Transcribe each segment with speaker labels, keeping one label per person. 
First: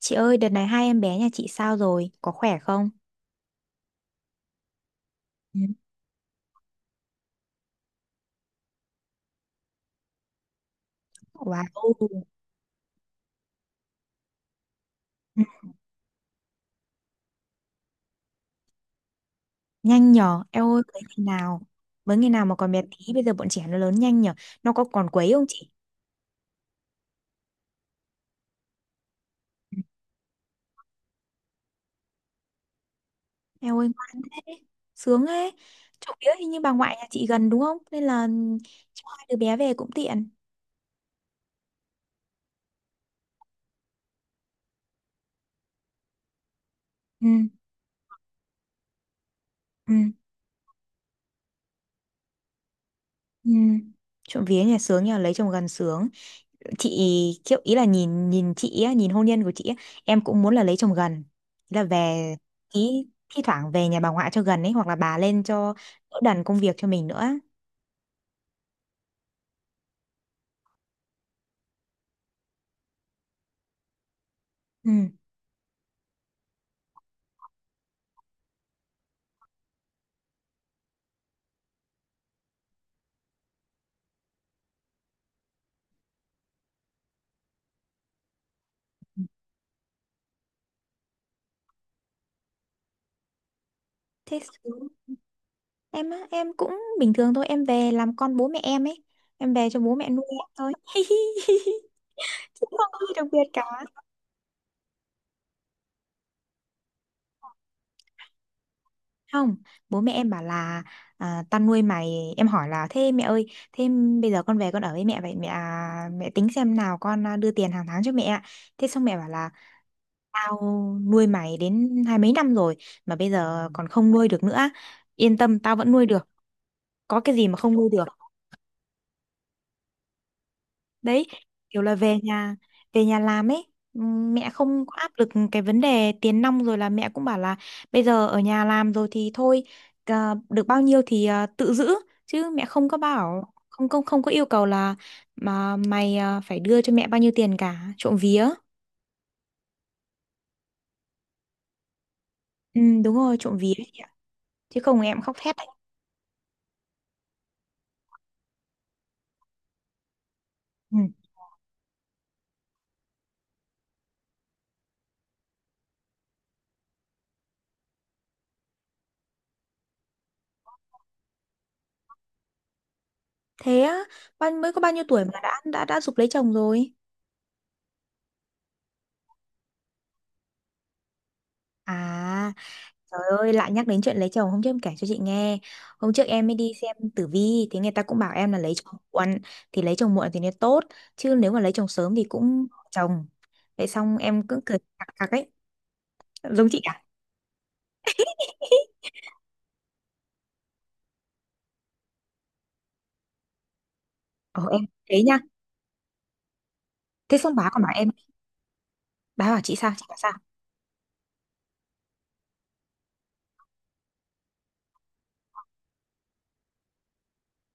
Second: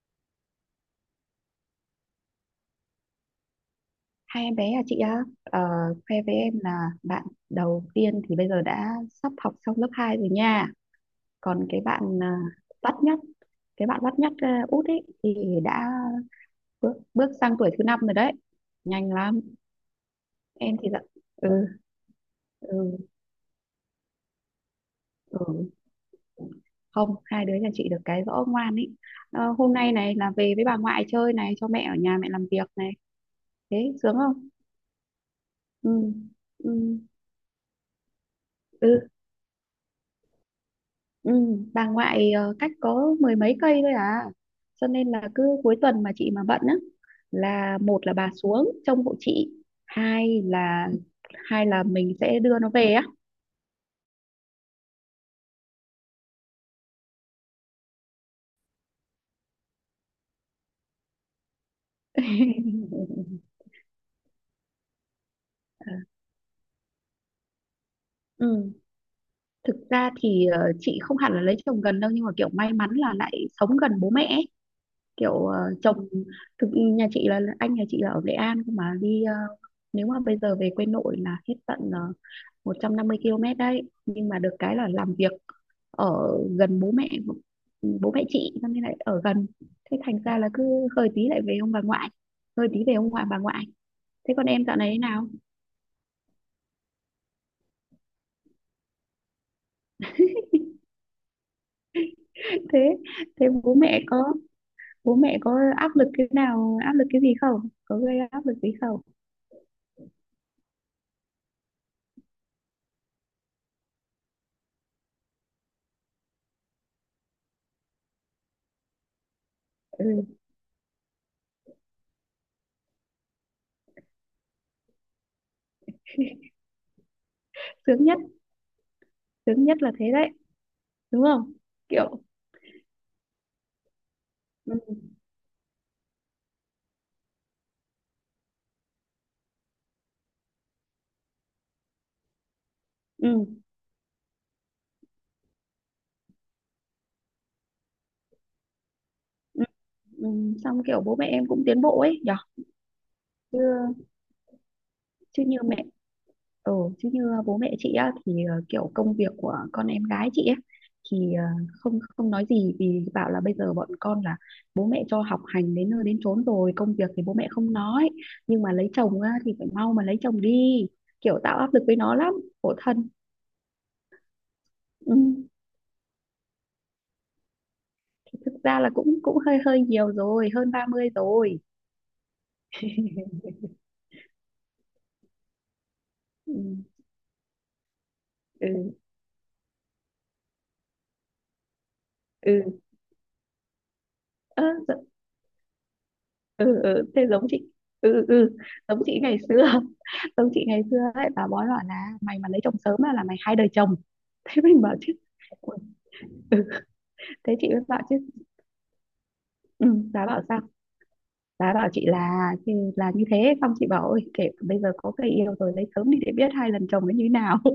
Speaker 1: Chị ơi, đợt này hai em bé nhà chị sao rồi? Có khỏe không?
Speaker 2: Hai em bé à chị á,
Speaker 1: Ừ.
Speaker 2: khoe với em là bạn đầu tiên thì bây giờ đã sắp học xong lớp 2 rồi nha.
Speaker 1: Wow.
Speaker 2: Còn cái bạn à, bắt nhất, bắt nhất à, út ấy thì
Speaker 1: Ừ.
Speaker 2: đã bước sang tuổi thứ năm rồi đấy. Nhanh lắm,
Speaker 1: Nhanh nhở, em
Speaker 2: em
Speaker 1: ơi,
Speaker 2: thì
Speaker 1: cưới
Speaker 2: là
Speaker 1: ngày
Speaker 2: ừ,
Speaker 1: nào? Với ngày nào mà còn bé
Speaker 2: ừ,
Speaker 1: tí, bây giờ bọn trẻ nó lớn nhanh nhở. Nó có còn quấy không chị?
Speaker 2: ừ. Không, hai đứa nhà chị được cái rõ ngoan ấy. Ờ, hôm nay này là về với bà ngoại chơi này, cho mẹ ở nhà mẹ làm việc này.
Speaker 1: Em
Speaker 2: Thế
Speaker 1: ơi,
Speaker 2: sướng
Speaker 1: ngoan
Speaker 2: không?
Speaker 1: thế, sướng thế.
Speaker 2: Ừ,
Speaker 1: Chỗ kia hình như bà
Speaker 2: ừ,
Speaker 1: ngoại nhà chị gần đúng không? Nên là
Speaker 2: ừ.
Speaker 1: cho hai đứa bé về cũng tiện.
Speaker 2: Ừ, bà ngoại cách có mười mấy cây thôi à, cho nên là cứ cuối tuần mà chị mà bận á,
Speaker 1: Ừ,
Speaker 2: là một là bà xuống trông hộ chị,
Speaker 1: ừ,
Speaker 2: hai là mình sẽ đưa nó về á.
Speaker 1: ừ. Trộm vía nhà sướng nhờ, lấy chồng gần sướng. Chị kiểu ý là nhìn nhìn chị á, nhìn hôn nhân của chị á, em cũng muốn là lấy chồng gần, ý là về, ý thi thoảng về nhà bà ngoại cho gần ấy, hoặc là bà lên cho đỡ đần công việc cho mình nữa.
Speaker 2: Ừ. Thực ra thì chị không hẳn là lấy chồng gần đâu, nhưng mà kiểu may mắn là lại sống gần bố mẹ ấy.
Speaker 1: Ừ.
Speaker 2: Kiểu chồng thực nhà chị là anh nhà chị là ở Nghệ An, cơ mà đi nếu mà bây giờ về quê nội là hết tận uh, 150 km đấy, nhưng mà được cái là làm việc ở gần bố mẹ, bố mẹ chị cho nên lại ở gần. Thế thành ra là cứ hơi tí lại về ông bà ngoại, hơi tí về ông ngoại bà ngoại thế
Speaker 1: Thế
Speaker 2: còn em dạo
Speaker 1: xuống.
Speaker 2: này thế nào?
Speaker 1: Em á, em cũng bình thường thôi, em về làm con bố mẹ em ấy, em về cho bố mẹ nuôi em thôi cũng không
Speaker 2: thế
Speaker 1: có gì đặc
Speaker 2: thế
Speaker 1: biệt cả.
Speaker 2: bố mẹ có, bố mẹ có áp lực cái nào, áp lực cái gì không, có gây áp lực gì không?
Speaker 1: Không, bố mẹ em bảo là, à, tao nuôi mày. Em hỏi là, thế mẹ ơi, thế bây giờ con về con ở với mẹ vậy, mẹ à, mẹ tính xem nào, con à, đưa tiền hàng tháng cho mẹ ạ. Thế xong mẹ bảo là,
Speaker 2: Ừ.
Speaker 1: tao nuôi mày đến hai mấy năm rồi mà bây giờ còn không nuôi được nữa. Yên tâm, tao vẫn nuôi được, có cái gì mà không nuôi được.
Speaker 2: sướng nhất Sướng nhất là thế đấy, đúng
Speaker 1: Đấy,
Speaker 2: không?
Speaker 1: kiểu là
Speaker 2: Kiểu
Speaker 1: về nhà làm ấy. Mẹ
Speaker 2: ừ,
Speaker 1: không có áp lực cái vấn đề tiền nong, rồi là mẹ cũng bảo là bây giờ ở nhà làm rồi thì thôi, à, được bao nhiêu thì à, tự giữ, chứ mẹ không có bảo,
Speaker 2: ừ,
Speaker 1: không không không có yêu cầu là mà mày à, phải đưa cho mẹ bao nhiêu tiền cả, trộm vía.
Speaker 2: ừ, ừ. Xong kiểu bố mẹ em cũng tiến bộ ấy nhở.
Speaker 1: Ừ, đúng rồi, trộm
Speaker 2: Chứ
Speaker 1: vía đấy chị ạ. Chứ không em khóc
Speaker 2: chứ
Speaker 1: thét
Speaker 2: Như
Speaker 1: đấy.
Speaker 2: mẹ ừ, chứ như bố mẹ chị á thì kiểu công việc của con em gái chị ấy
Speaker 1: Ừ.
Speaker 2: thì không không nói gì vì bảo là bây giờ bọn con là bố mẹ cho học hành đến nơi đến chốn rồi, công việc thì bố mẹ không nói, nhưng mà lấy chồng á, thì phải mau mà lấy chồng đi, kiểu tạo áp lực với nó lắm, khổ thân.
Speaker 1: Thế á, bao mới có bao nhiêu
Speaker 2: Ừ.
Speaker 1: tuổi mà đã giục lấy chồng rồi.
Speaker 2: Thì thực ra là cũng cũng hơi hơi nhiều rồi, hơn 30 rồi.
Speaker 1: À, trời ơi, lại nhắc đến chuyện lấy chồng. Hôm trước em kể cho chị nghe, hôm trước em mới đi
Speaker 2: Ừ.
Speaker 1: xem tử vi thì người ta cũng bảo em là lấy chồng
Speaker 2: Ừ
Speaker 1: muộn, thì lấy chồng muộn thì nó tốt, chứ nếu mà lấy chồng sớm thì cũng
Speaker 2: ừ.
Speaker 1: chồng. Vậy xong em cứ
Speaker 2: Ơ,
Speaker 1: cười cặc cặc ấy, giống chị
Speaker 2: ừ
Speaker 1: à?
Speaker 2: ừ, thế giống chị. Ừ ừ ừ, giống chị ngày xưa, giống chị ngày xưa ấy, bà bói bảo là mày mà lấy chồng sớm á là mày hai đời chồng.
Speaker 1: Ồ
Speaker 2: Thế
Speaker 1: em,
Speaker 2: mình bảo chứ
Speaker 1: thế nha.
Speaker 2: "Ui, ừ.
Speaker 1: Thế xong
Speaker 2: Thế
Speaker 1: bà
Speaker 2: chị mới
Speaker 1: còn bảo
Speaker 2: bảo
Speaker 1: em,
Speaker 2: chứ
Speaker 1: bà bảo chị
Speaker 2: ừ,
Speaker 1: sao? Chị bảo
Speaker 2: bà
Speaker 1: sao?
Speaker 2: bảo sao, bà bảo chị là thì là như thế, xong chị bảo ôi kể bây giờ có người yêu rồi lấy sớm đi để biết hai lần chồng nó như thế nào.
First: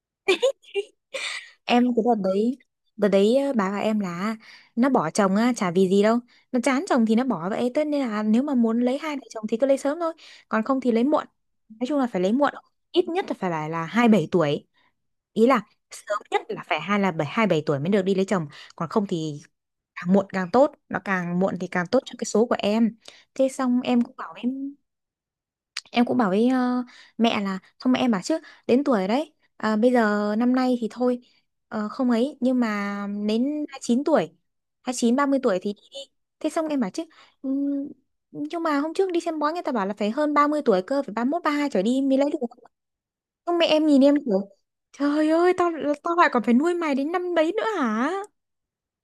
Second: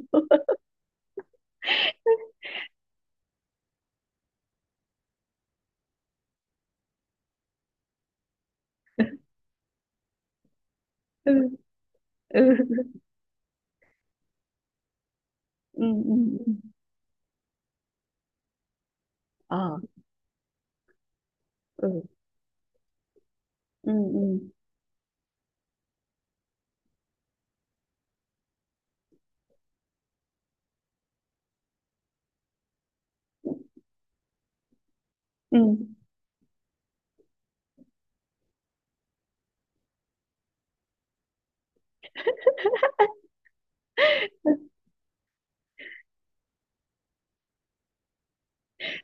Speaker 1: Em cái đợt đấy, đợt đấy bà và em là, nó bỏ chồng á chả vì gì đâu, nó chán chồng thì nó bỏ vậy tất, nên là nếu mà muốn lấy hai vợ chồng thì cứ lấy sớm thôi, còn không thì lấy muộn.
Speaker 2: Ừ
Speaker 1: Nói chung là phải lấy
Speaker 2: ừ
Speaker 1: muộn, ít nhất là phải là hai bảy tuổi, ý là
Speaker 2: ừ ừ
Speaker 1: sớm nhất
Speaker 2: ừ.
Speaker 1: là phải hai bảy tuổi mới được đi lấy chồng, còn không thì
Speaker 2: Ờ
Speaker 1: càng muộn càng tốt, nó càng muộn thì càng
Speaker 2: ừ
Speaker 1: tốt cho cái số của em. Thế xong
Speaker 2: ừ ừ
Speaker 1: em cũng bảo với mẹ, là xong mẹ em bảo chứ, đến tuổi đấy à, bây giờ năm nay thì thôi, ờ, không ấy, nhưng mà đến 29 tuổi, 29 30 tuổi
Speaker 2: ừ.
Speaker 1: thì đi đi. Thế xong em bảo chứ, ừm, nhưng mà hôm trước đi xem bói người ta bảo là phải hơn 30 tuổi cơ, phải 31 32 trở đi mới lấy được. Xong mẹ em nhìn em kiểu, trời ơi, tao tao lại còn phải nuôi mày đến năm đấy nữa hả.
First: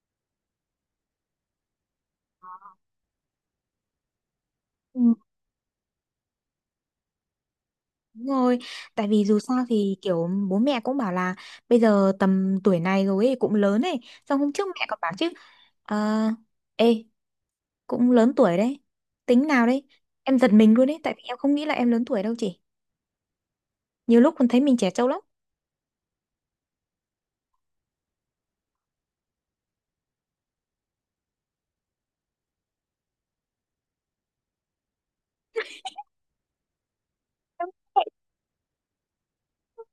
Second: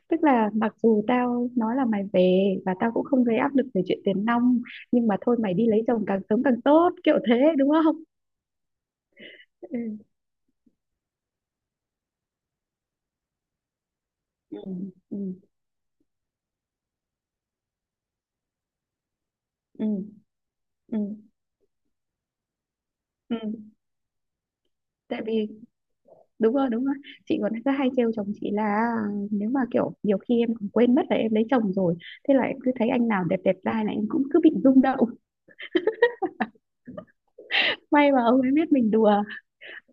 Speaker 2: Tức là mặc dù tao nói là mày về và tao cũng không gây áp lực về chuyện tiền nong, nhưng mà thôi mày đi lấy chồng càng sớm càng tốt, kiểu thế đúng không?
Speaker 1: Đúng rồi, tại vì dù sao thì
Speaker 2: Ừ.
Speaker 1: kiểu bố mẹ cũng bảo là bây giờ tầm tuổi này rồi ấy, cũng lớn ấy. Xong hôm
Speaker 2: Ừ.
Speaker 1: trước mẹ còn bảo
Speaker 2: Ừ.
Speaker 1: chứ, ờ, ê, cũng lớn tuổi đấy, tính nào đấy.
Speaker 2: Ừ.
Speaker 1: Em giật mình luôn
Speaker 2: Ừ.
Speaker 1: ấy, tại vì em không nghĩ là em lớn tuổi đâu chị.
Speaker 2: Ừ.
Speaker 1: Nhiều lúc còn thấy mình trẻ trâu lắm.
Speaker 2: Tại vì đúng rồi, đúng rồi, chị còn cứ hay trêu chồng chị là à, nếu mà kiểu nhiều khi em còn quên mất là em lấy chồng rồi, thế là em cứ thấy anh nào đẹp đẹp trai là em cũng cứ bị rung động.
Speaker 1: Em vậy.
Speaker 2: May mà ông ấy biết mình đùa.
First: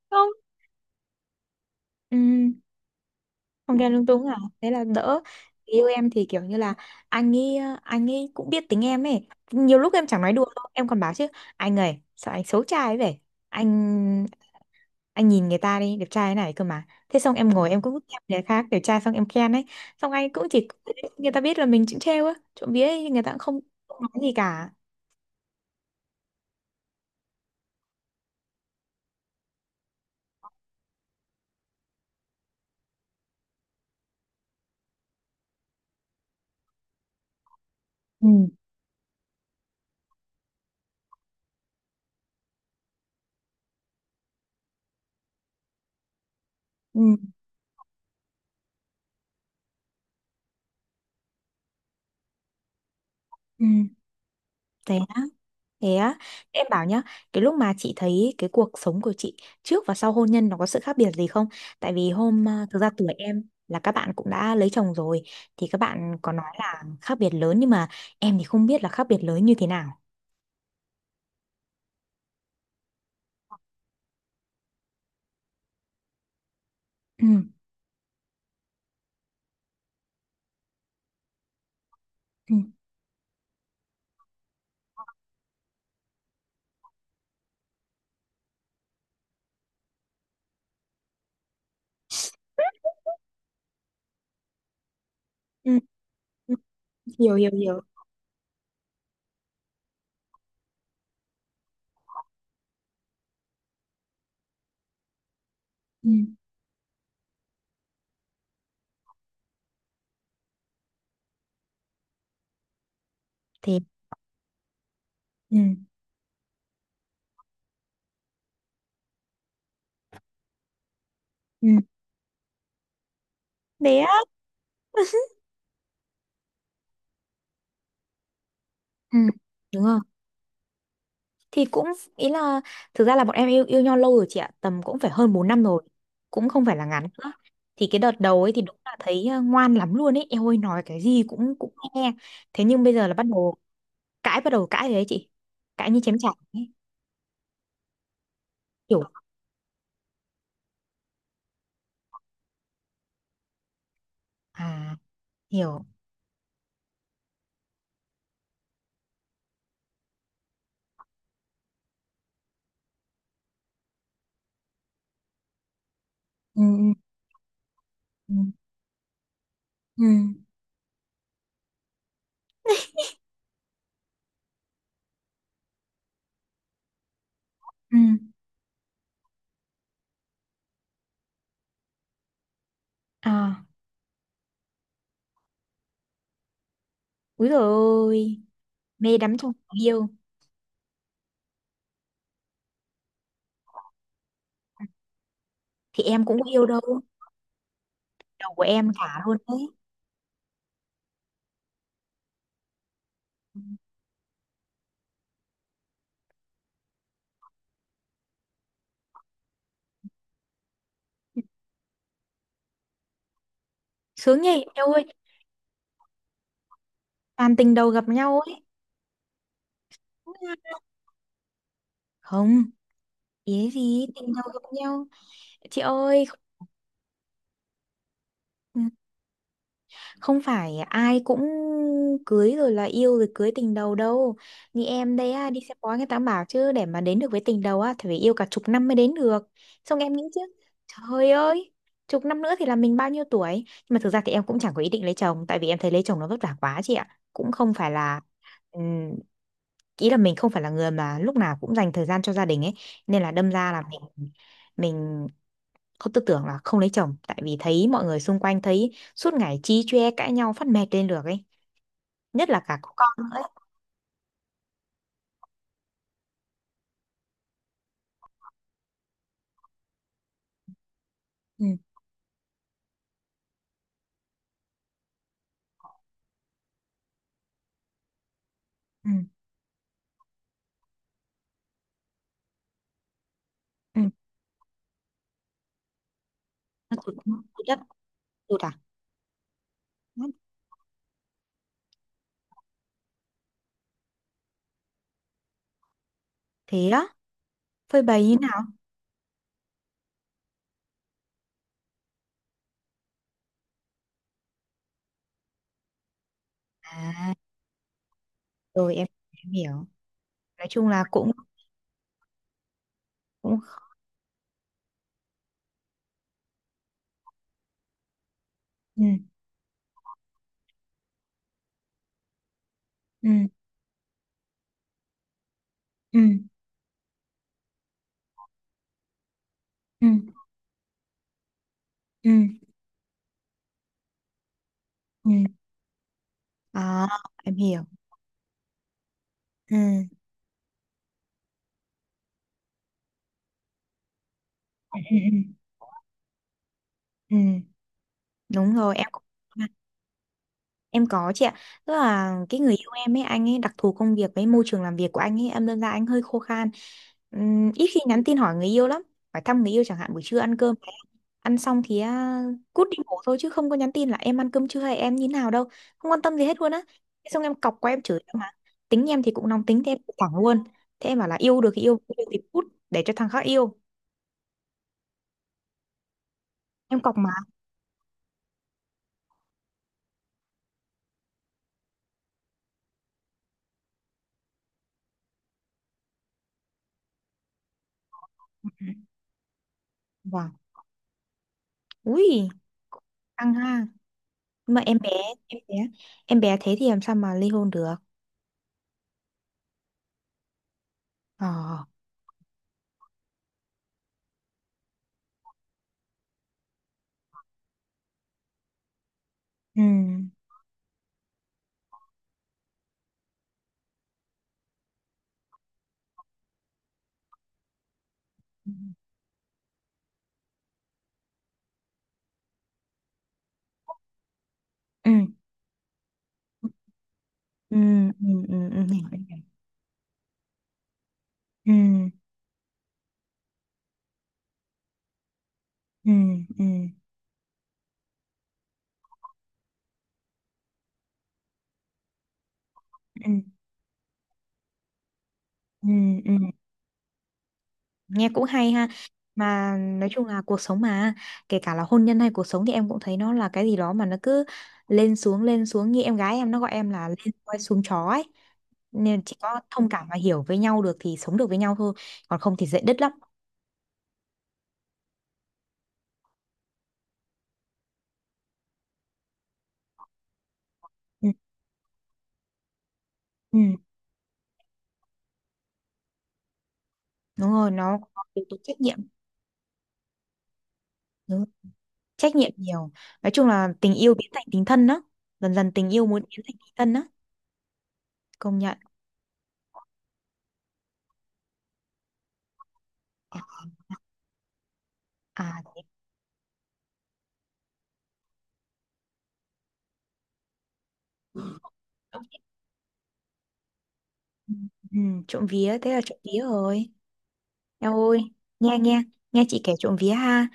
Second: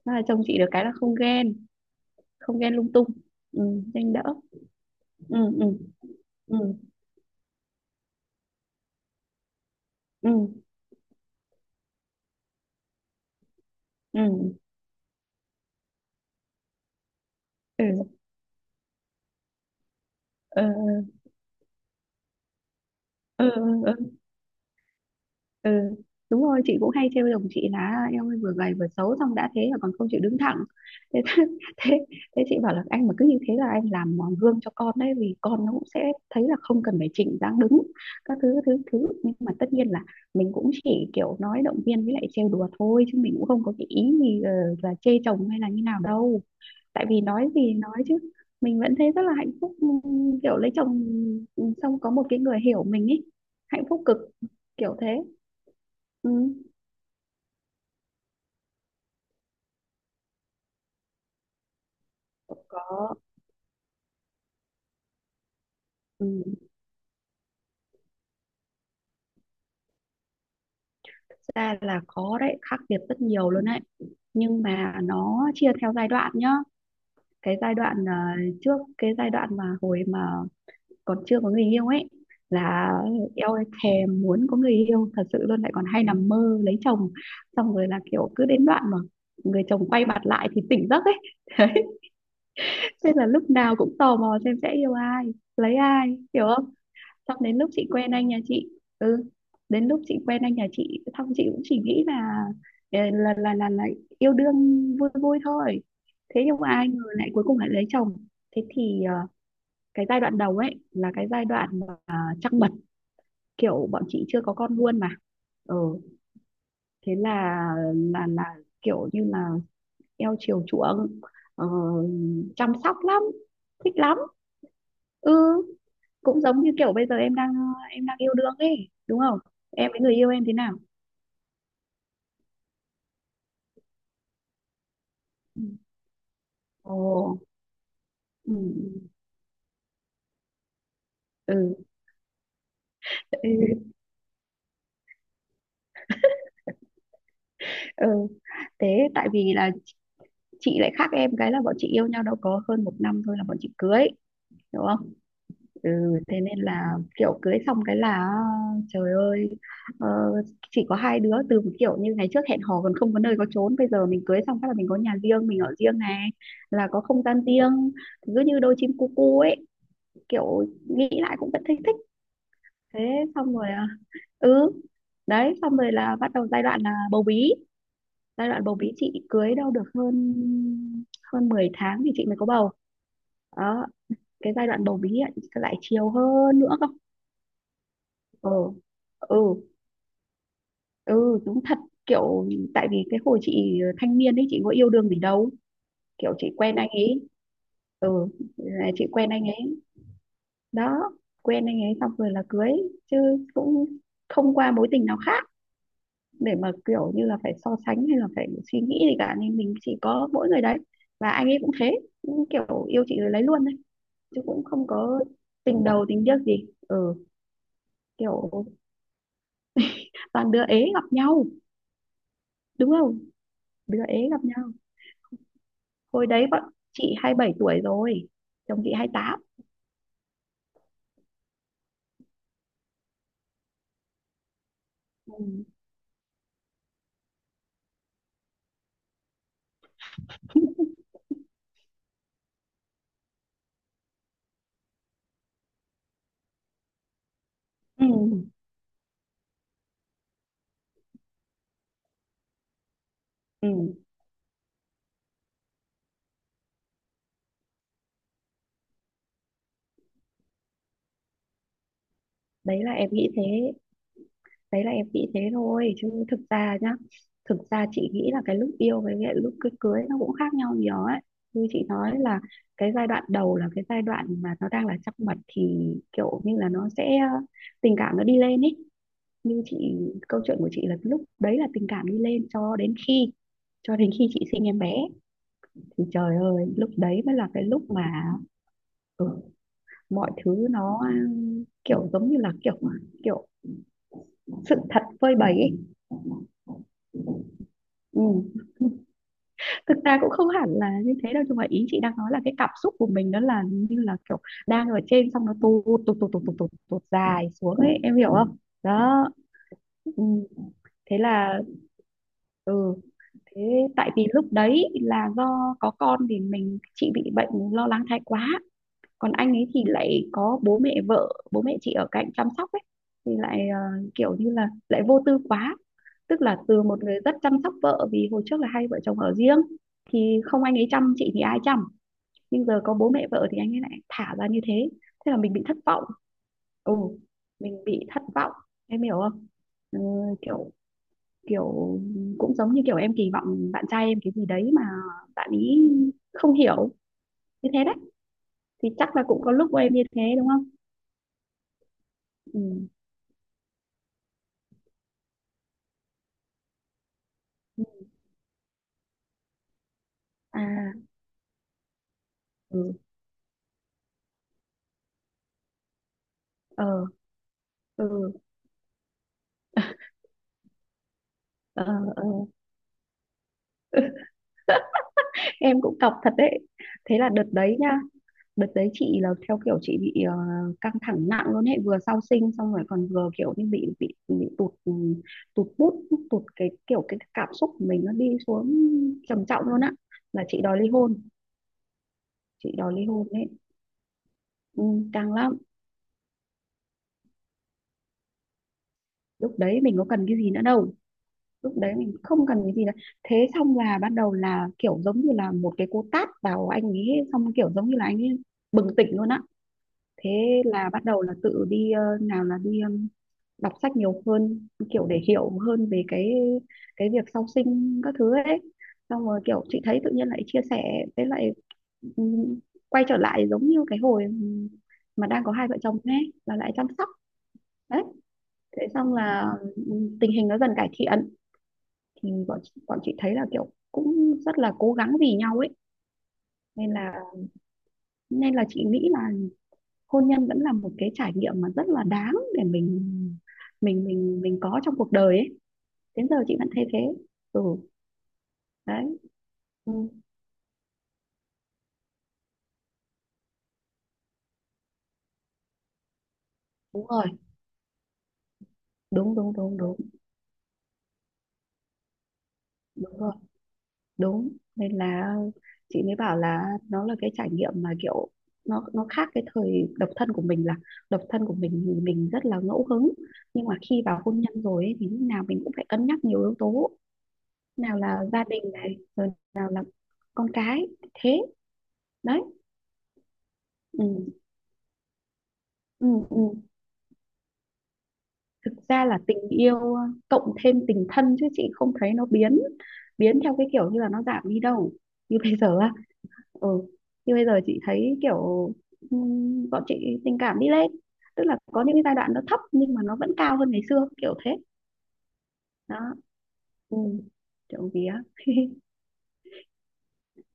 Speaker 2: Mà
Speaker 1: Không,
Speaker 2: chồng chị được cái là không ghen,
Speaker 1: ừ,
Speaker 2: không ghen lung tung. Ừ,
Speaker 1: không ghen lung
Speaker 2: nhanh đỡ.
Speaker 1: túng à, thế là đỡ.
Speaker 2: Ừ,
Speaker 1: Người
Speaker 2: ừ,
Speaker 1: yêu em thì kiểu
Speaker 2: ừ,
Speaker 1: như là anh ấy, anh ấy cũng biết tính em ấy. Nhiều lúc em chẳng
Speaker 2: ừ,
Speaker 1: nói đùa đâu, em còn bảo chứ, anh ơi, sao anh xấu trai ấy vậy?
Speaker 2: ừ.
Speaker 1: Anh anh nhìn người ta đi đẹp trai thế này cơ mà. Thế xong em ngồi em cũng
Speaker 2: Ừ.
Speaker 1: khen người khác đẹp trai, xong em khen ấy, xong anh cũng
Speaker 2: Ờ
Speaker 1: chỉ, người ta biết là mình cũng trêu á, trộm vía ấy, người ta cũng
Speaker 2: ờ
Speaker 1: không
Speaker 2: ờ, ờ,
Speaker 1: không nói gì cả.
Speaker 2: ờ. Đúng rồi, chị cũng hay trêu chồng chị là "À, em ơi, vừa gầy vừa xấu, xong đã thế là còn không chịu đứng thẳng thế, thế thế chị bảo là anh mà cứ như thế là anh làm mòn gương cho con đấy, vì con nó cũng sẽ thấy là không cần phải chỉnh dáng đứng các thứ
Speaker 1: Ừ
Speaker 2: thứ thứ, nhưng mà tất nhiên là mình cũng chỉ kiểu nói động viên với lại trêu đùa thôi, chứ mình cũng không có cái ý gì là chê chồng hay là như nào đâu. Tại
Speaker 1: ừ
Speaker 2: vì nói gì nói chứ, mình vẫn thấy rất là hạnh phúc, kiểu lấy chồng xong có một cái người hiểu mình ấy,
Speaker 1: ừ.
Speaker 2: hạnh phúc cực, kiểu
Speaker 1: Thế
Speaker 2: thế.
Speaker 1: á, thế á.
Speaker 2: Ừ,
Speaker 1: Em bảo nhá, cái lúc mà chị thấy cái cuộc sống của chị trước và sau hôn nhân, nó có sự khác biệt gì không? Tại vì thực ra tuổi
Speaker 2: có.
Speaker 1: em là các bạn cũng đã lấy chồng rồi, thì các bạn
Speaker 2: Ừ,
Speaker 1: có nói là khác biệt lớn, nhưng mà em thì không biết là khác biệt lớn như thế nào.
Speaker 2: thực ra là có đấy, khác biệt rất nhiều luôn đấy, nhưng mà nó chia theo giai đoạn nhá.
Speaker 1: Ừ
Speaker 2: Cái giai đoạn trước, cái giai đoạn mà hồi mà còn chưa có người yêu ấy,
Speaker 1: ừ
Speaker 2: là eo ơi, thèm muốn có người yêu thật sự luôn, lại còn hay nằm mơ lấy chồng, xong rồi là kiểu cứ đến đoạn mà người chồng quay mặt lại thì tỉnh giấc ấy. Thế là lúc nào cũng tò mò xem sẽ yêu ai, lấy
Speaker 1: ừ.
Speaker 2: ai, hiểu
Speaker 1: Ừ,
Speaker 2: không?
Speaker 1: hiểu
Speaker 2: Xong
Speaker 1: hiểu
Speaker 2: đến lúc
Speaker 1: hiểu.
Speaker 2: chị quen anh nhà chị, ừ, đến lúc chị quen anh nhà chị, xong chị cũng chỉ nghĩ là là là là, là, là yêu đương vui vui thôi. Thế nhưng mà ai ngờ lại cuối cùng lại lấy chồng. Thế thì cái giai đoạn đầu ấy là cái giai đoạn mà trăng mật,
Speaker 1: Thế.
Speaker 2: kiểu bọn chị chưa có con luôn mà.
Speaker 1: Ừ.
Speaker 2: Ừ, thế là là là kiểu như là eo chiều chuộng,
Speaker 1: Ừ
Speaker 2: ờ, chăm sóc lắm, thích
Speaker 1: bé
Speaker 2: lắm
Speaker 1: á.
Speaker 2: ừ, cũng giống như kiểu bây giờ em đang yêu đương ấy
Speaker 1: Ừ
Speaker 2: đúng không,
Speaker 1: đúng
Speaker 2: em
Speaker 1: rồi,
Speaker 2: với người yêu em thế nào?
Speaker 1: thì cũng, ý là, thực ra là bọn em yêu yêu nhau lâu rồi chị ạ, tầm cũng phải hơn 4
Speaker 2: Ừ.
Speaker 1: năm rồi, cũng không phải là
Speaker 2: Ồ
Speaker 1: ngắn nữa. Thì cái đợt đầu ấy
Speaker 2: ừ.
Speaker 1: thì đúng là thấy, ờ, ngoan lắm luôn ấy em ơi, nói cái gì cũng cũng
Speaker 2: Ừ.
Speaker 1: nghe. Thế nhưng bây giờ là
Speaker 2: Ừ.
Speaker 1: bắt đầu cãi rồi đấy chị, cãi như chém chảy ấy,
Speaker 2: Ừ,
Speaker 1: kiểu.
Speaker 2: thế tại vì là chị lại khác em cái là bọn chị yêu nhau đâu có hơn một năm thôi là bọn chị cưới, đúng
Speaker 1: À,
Speaker 2: không?
Speaker 1: hiểu.
Speaker 2: Ừ. Thế nên là kiểu cưới xong cái là trời ơi, ờ, chỉ có hai đứa, từ một kiểu như ngày trước hẹn hò còn không có nơi có chốn, bây giờ mình cưới xong phát là mình có nhà riêng, mình ở riêng này,
Speaker 1: Ừ
Speaker 2: là có không gian riêng,
Speaker 1: ừ
Speaker 2: cứ như đôi chim cu cu ấy,
Speaker 1: ừ
Speaker 2: kiểu nghĩ lại cũng vẫn thấy thích. Thế xong rồi ừ đấy, xong rồi là bắt đầu giai đoạn là bầu bí.
Speaker 1: ừ.
Speaker 2: Giai đoạn bầu bí chị cưới đâu được hơn hơn 10 tháng thì chị mới có bầu.
Speaker 1: À.
Speaker 2: Đó, cái giai đoạn bầu bí ấy, lại chiều hơn nữa cơ.
Speaker 1: Úi dồi ôi,
Speaker 2: Ừ
Speaker 1: mê
Speaker 2: ừ,
Speaker 1: đắm trong tình yêu.
Speaker 2: ừ đúng thật kiểu, tại vì cái hồi chị thanh niên ấy chị có yêu đương gì đâu,
Speaker 1: Thì em
Speaker 2: kiểu
Speaker 1: cũng
Speaker 2: chị
Speaker 1: có yêu
Speaker 2: quen
Speaker 1: đâu.
Speaker 2: anh ấy, ừ.
Speaker 1: Đầu của em
Speaker 2: Là chị
Speaker 1: thả
Speaker 2: quen
Speaker 1: hơn
Speaker 2: anh
Speaker 1: đấy.
Speaker 2: ấy đó, quen anh ấy xong rồi là cưới, chứ cũng không qua mối tình nào khác để mà kiểu như là phải so sánh hay là phải suy nghĩ gì cả, nên mình chỉ có mỗi người đấy, và anh ấy cũng thế, cũng kiểu yêu chị rồi lấy luôn đấy,
Speaker 1: Sướng
Speaker 2: chứ cũng
Speaker 1: nhỉ em
Speaker 2: không
Speaker 1: ơi.
Speaker 2: có tình đầu tình tiếc gì ừ,
Speaker 1: Toàn tình đầu gặp nhau ấy.
Speaker 2: kiểu toàn đứa ế gặp nhau,
Speaker 1: Không,
Speaker 2: đúng không,
Speaker 1: ý
Speaker 2: đứa
Speaker 1: gì
Speaker 2: ế
Speaker 1: tình đầu
Speaker 2: gặp
Speaker 1: gặp
Speaker 2: nhau.
Speaker 1: nhau. Chị ơi,
Speaker 2: Hồi đấy bọn chị 27 tuổi rồi, chồng chị 28.
Speaker 1: không phải ai cũng cưới rồi, là yêu rồi cưới tình đầu đâu. Như em đấy á, đi
Speaker 2: Ừ.
Speaker 1: xem bói người ta bảo chứ, để mà đến được với tình đầu á thì phải yêu cả chục năm mới đến được. Xong em nghĩ chứ, trời ơi, chục năm nữa thì là mình bao nhiêu tuổi. Nhưng mà thực ra thì em cũng chẳng có ý định lấy chồng, tại vì em thấy lấy chồng nó vất vả quá chị ạ, cũng không phải
Speaker 2: Ừ.
Speaker 1: là, ừm, ý là mình không phải là người mà lúc nào cũng dành thời gian cho gia đình ấy, nên là đâm
Speaker 2: Ừ.
Speaker 1: ra là mình không tư tưởng là không lấy chồng, tại vì thấy mọi người xung quanh, thấy suốt ngày chí chóe cãi nhau phát mệt lên được ấy. Nhất là cả
Speaker 2: Đấy là
Speaker 1: có
Speaker 2: em
Speaker 1: con
Speaker 2: nghĩ
Speaker 1: nữa ấy.
Speaker 2: thế, đấy là em nghĩ thế thôi, chứ thực ra nhá, thực ra chị nghĩ là cái lúc yêu với cái lúc cưới, nó cũng khác nhau nhiều ấy.
Speaker 1: Ừ,
Speaker 2: Như chị nói là cái giai đoạn đầu là cái giai đoạn mà nó đang là trăng mật, thì kiểu như là nó sẽ tình cảm nó đi lên ấy.
Speaker 1: ừ,
Speaker 2: Như chị, câu chuyện của chị là lúc đấy là tình cảm đi lên cho đến khi
Speaker 1: ừ.
Speaker 2: chị sinh em bé, thì trời ơi lúc
Speaker 1: Nó tụt
Speaker 2: đấy mới là cái
Speaker 1: tụt đất,
Speaker 2: lúc mà
Speaker 1: tụt à?
Speaker 2: ừ, mọi thứ nó ừ, kiểu giống như là kiểu kiểu sự thật phơi bày ấy.
Speaker 1: Thế đó, phơi
Speaker 2: Ừ,
Speaker 1: bày như nào?
Speaker 2: thực ra cũng không hẳn là như thế đâu, nhưng mà ý chị đang nói là cái cảm xúc của mình đó là như là kiểu đang ở trên xong nó tụt tụt tụt tụt tụt tụt, tụt
Speaker 1: À,
Speaker 2: dài xuống ấy, em hiểu không?
Speaker 1: rồi
Speaker 2: Đó,
Speaker 1: em hiểu.
Speaker 2: ừ.
Speaker 1: Nói chung là
Speaker 2: Thế
Speaker 1: cũng,
Speaker 2: là ừ,
Speaker 1: cũng.
Speaker 2: thế tại vì lúc đấy là do có con thì chị bị bệnh lo lắng thái quá,
Speaker 1: Ừ,
Speaker 2: còn anh ấy thì lại có bố mẹ vợ, bố mẹ chị ở cạnh chăm sóc ấy,
Speaker 1: ừ,
Speaker 2: thì lại kiểu như là lại vô tư quá,
Speaker 1: ừ,
Speaker 2: tức là từ một người rất chăm sóc vợ, vì hồi trước là hai vợ chồng ở riêng,
Speaker 1: ừ,
Speaker 2: thì không anh ấy chăm chị thì ai chăm,
Speaker 1: ừ,
Speaker 2: nhưng giờ có bố mẹ vợ thì anh ấy lại thả ra như thế. Thế là mình
Speaker 1: ừ.
Speaker 2: bị thất vọng, ừ,
Speaker 1: À, em hiểu.
Speaker 2: mình bị thất vọng, em hiểu không?
Speaker 1: Ừ,
Speaker 2: Ừ, kiểu kiểu cũng giống như kiểu em kỳ vọng bạn trai em cái gì đấy mà
Speaker 1: ừ, ừ, ừ.
Speaker 2: bạn ý không hiểu,
Speaker 1: Ừ.
Speaker 2: như thế đấy.
Speaker 1: Đúng
Speaker 2: Thì
Speaker 1: rồi, em
Speaker 2: chắc
Speaker 1: cũng.
Speaker 2: là cũng có lúc của em như thế đúng không?
Speaker 1: Em có chị ạ. Tức là cái
Speaker 2: Ừ.
Speaker 1: người yêu em ấy, anh ấy đặc thù công việc với môi trường làm việc của anh ấy, em đơn ra anh hơi khô khan.
Speaker 2: Ừ.
Speaker 1: Ít khi nhắn tin hỏi người yêu lắm. Phải thăm người yêu chẳng hạn, buổi trưa ăn cơm
Speaker 2: À
Speaker 1: ăn xong thì à, cút
Speaker 2: ừ.
Speaker 1: đi ngủ thôi, chứ không có nhắn tin là em ăn cơm chưa hay em như nào đâu. Không quan tâm gì hết luôn á.
Speaker 2: Ờ
Speaker 1: Thế xong em cọc qua em
Speaker 2: ừ.
Speaker 1: chửi em mà. Tính em thì cũng nóng tính, thế em cũng thẳng luôn. Thế em bảo là yêu được thì
Speaker 2: Ờ
Speaker 1: yêu, không
Speaker 2: ờ.
Speaker 1: yêu thì cút để cho thằng khác yêu.
Speaker 2: Em cũng cọc thật đấy.
Speaker 1: Em cọc
Speaker 2: Thế là
Speaker 1: mà.
Speaker 2: đợt đấy nhá, đợt đấy chị là theo kiểu chị bị căng thẳng nặng luôn ấy, vừa sau sinh xong rồi còn vừa kiểu như bị tụt ừ, tụt bút, tụt cái kiểu cái cảm xúc của mình nó đi xuống trầm trọng luôn á, là
Speaker 1: Vâng.
Speaker 2: chị đòi ly hôn.
Speaker 1: Ui,
Speaker 2: Chị đòi ly hôn đấy,
Speaker 1: căng ha. Mà
Speaker 2: ừ,
Speaker 1: em bé
Speaker 2: căng lắm.
Speaker 1: em bé, em bé thế thì làm sao mà ly hôn được.
Speaker 2: Lúc đấy mình có cần cái gì nữa đâu,
Speaker 1: Ờ.
Speaker 2: lúc đấy mình không cần cái gì cả. Thế xong là ban đầu là kiểu giống như là một cái cú tát vào anh ấy, xong kiểu giống như là anh ấy bừng tỉnh luôn á.
Speaker 1: Ừ
Speaker 2: Thế là bắt đầu là tự đi nào là đi đọc sách nhiều hơn kiểu để hiểu hơn về cái việc sau sinh các thứ ấy,
Speaker 1: ừ
Speaker 2: xong rồi kiểu chị thấy tự nhiên lại chia sẻ với lại ừm, quay trở lại giống như cái hồi
Speaker 1: ừ
Speaker 2: mà đang có hai vợ chồng ấy là lại chăm sóc.
Speaker 1: ừ
Speaker 2: Đấy,
Speaker 1: ừ ừ,
Speaker 2: thế
Speaker 1: hiểu,
Speaker 2: xong
Speaker 1: em hiểu.
Speaker 2: là tình hình nó dần cải thiện,
Speaker 1: Ừ
Speaker 2: thì bọn chị thấy là kiểu cũng rất là cố gắng vì nhau ấy,
Speaker 1: ừ ừ
Speaker 2: nên là chị nghĩ là hôn nhân vẫn là một cái trải nghiệm mà rất là đáng để
Speaker 1: ừ
Speaker 2: mình có trong cuộc đời ấy.
Speaker 1: ừ
Speaker 2: Đến giờ
Speaker 1: ừ.
Speaker 2: chị vẫn thấy thế. Ừ
Speaker 1: Nghe cũng hay ha.
Speaker 2: đấy,
Speaker 1: Mà
Speaker 2: ừ,
Speaker 1: nói chung là cuộc sống mà, kể cả là hôn nhân hay cuộc sống thì em cũng thấy nó là cái gì đó mà nó cứ lên xuống lên xuống, như em gái em nó gọi em là
Speaker 2: đúng rồi,
Speaker 1: lên voi xuống chó ấy, nên chỉ
Speaker 2: đúng đúng
Speaker 1: có thông cảm và hiểu với nhau được thì sống được với nhau thôi, còn không thì dễ đứt lắm.
Speaker 2: đúng rồi, đúng. Nên là chị mới bảo là nó là cái trải nghiệm mà kiểu nó khác cái thời độc thân của mình, là độc
Speaker 1: Ừ,
Speaker 2: thân của mình thì mình rất là ngẫu hứng,
Speaker 1: ừ.
Speaker 2: nhưng mà khi vào hôn nhân rồi ấy, thì lúc nào mình cũng phải cân nhắc nhiều yếu tố,
Speaker 1: Đúng rồi,
Speaker 2: nào
Speaker 1: nó có
Speaker 2: là gia
Speaker 1: yếu tố
Speaker 2: đình
Speaker 1: trách
Speaker 2: này,
Speaker 1: nhiệm.
Speaker 2: rồi nào là con cái, thế
Speaker 1: Đúng, trách
Speaker 2: đấy.
Speaker 1: nhiệm nhiều. Nói chung là tình yêu biến
Speaker 2: Ừ,
Speaker 1: thành tình thân đó, dần dần tình yêu
Speaker 2: ừ,
Speaker 1: muốn
Speaker 2: ừ.
Speaker 1: biến thành tình thân đó, công
Speaker 2: Thực
Speaker 1: nhận.
Speaker 2: ra là tình yêu cộng thêm tình thân, chứ chị không thấy nó biến biến theo cái kiểu như là nó giảm đi đâu. Như
Speaker 1: À.
Speaker 2: bây giờ á, ừ, như bây giờ chị thấy kiểu bọn chị tình cảm đi lên, tức là
Speaker 1: Ừ,
Speaker 2: có những cái giai đoạn nó thấp nhưng mà nó vẫn cao hơn ngày xưa, kiểu thế.
Speaker 1: ừ, trộm vía, thế
Speaker 2: Đó,
Speaker 1: là trộm vía rồi.
Speaker 2: ừ, trộm
Speaker 1: Em
Speaker 2: vía.
Speaker 1: ơi, nghe, nghe, nghe chị kể, trộm vía ha.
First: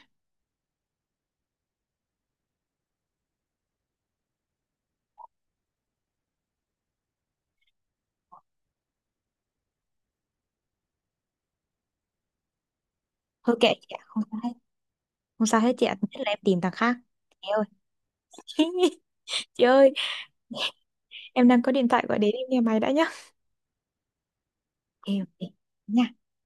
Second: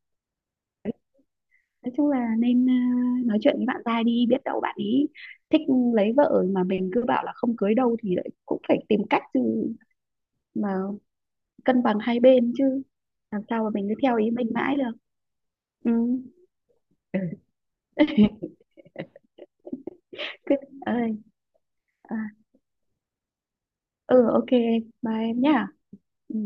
Speaker 2: Nói chung là nên nói chuyện với bạn trai đi, biết đâu bạn ấy thích lấy vợ mà mình cứ bảo là không cưới đâu, thì lại cũng phải tìm cách chứ, mà cân bằng hai bên chứ, làm
Speaker 1: Thôi
Speaker 2: sao mà
Speaker 1: kệ
Speaker 2: mình
Speaker 1: chị
Speaker 2: cứ
Speaker 1: ạ,
Speaker 2: theo
Speaker 1: không
Speaker 2: ý
Speaker 1: sao
Speaker 2: mình
Speaker 1: hết,
Speaker 2: mãi được.
Speaker 1: không sao hết chị
Speaker 2: Ừ.
Speaker 1: ạ, nhất là em tìm thằng khác.
Speaker 2: Ừ.
Speaker 1: Chị ơi, chị ơi,
Speaker 2: Cứ ơi
Speaker 1: em đang có điện thoại
Speaker 2: à,
Speaker 1: gọi đến, em nghe máy đã nhá.
Speaker 2: ừ, ok em,
Speaker 1: Ok
Speaker 2: bye em
Speaker 1: ok
Speaker 2: nhá.
Speaker 1: nha.
Speaker 2: Ừ.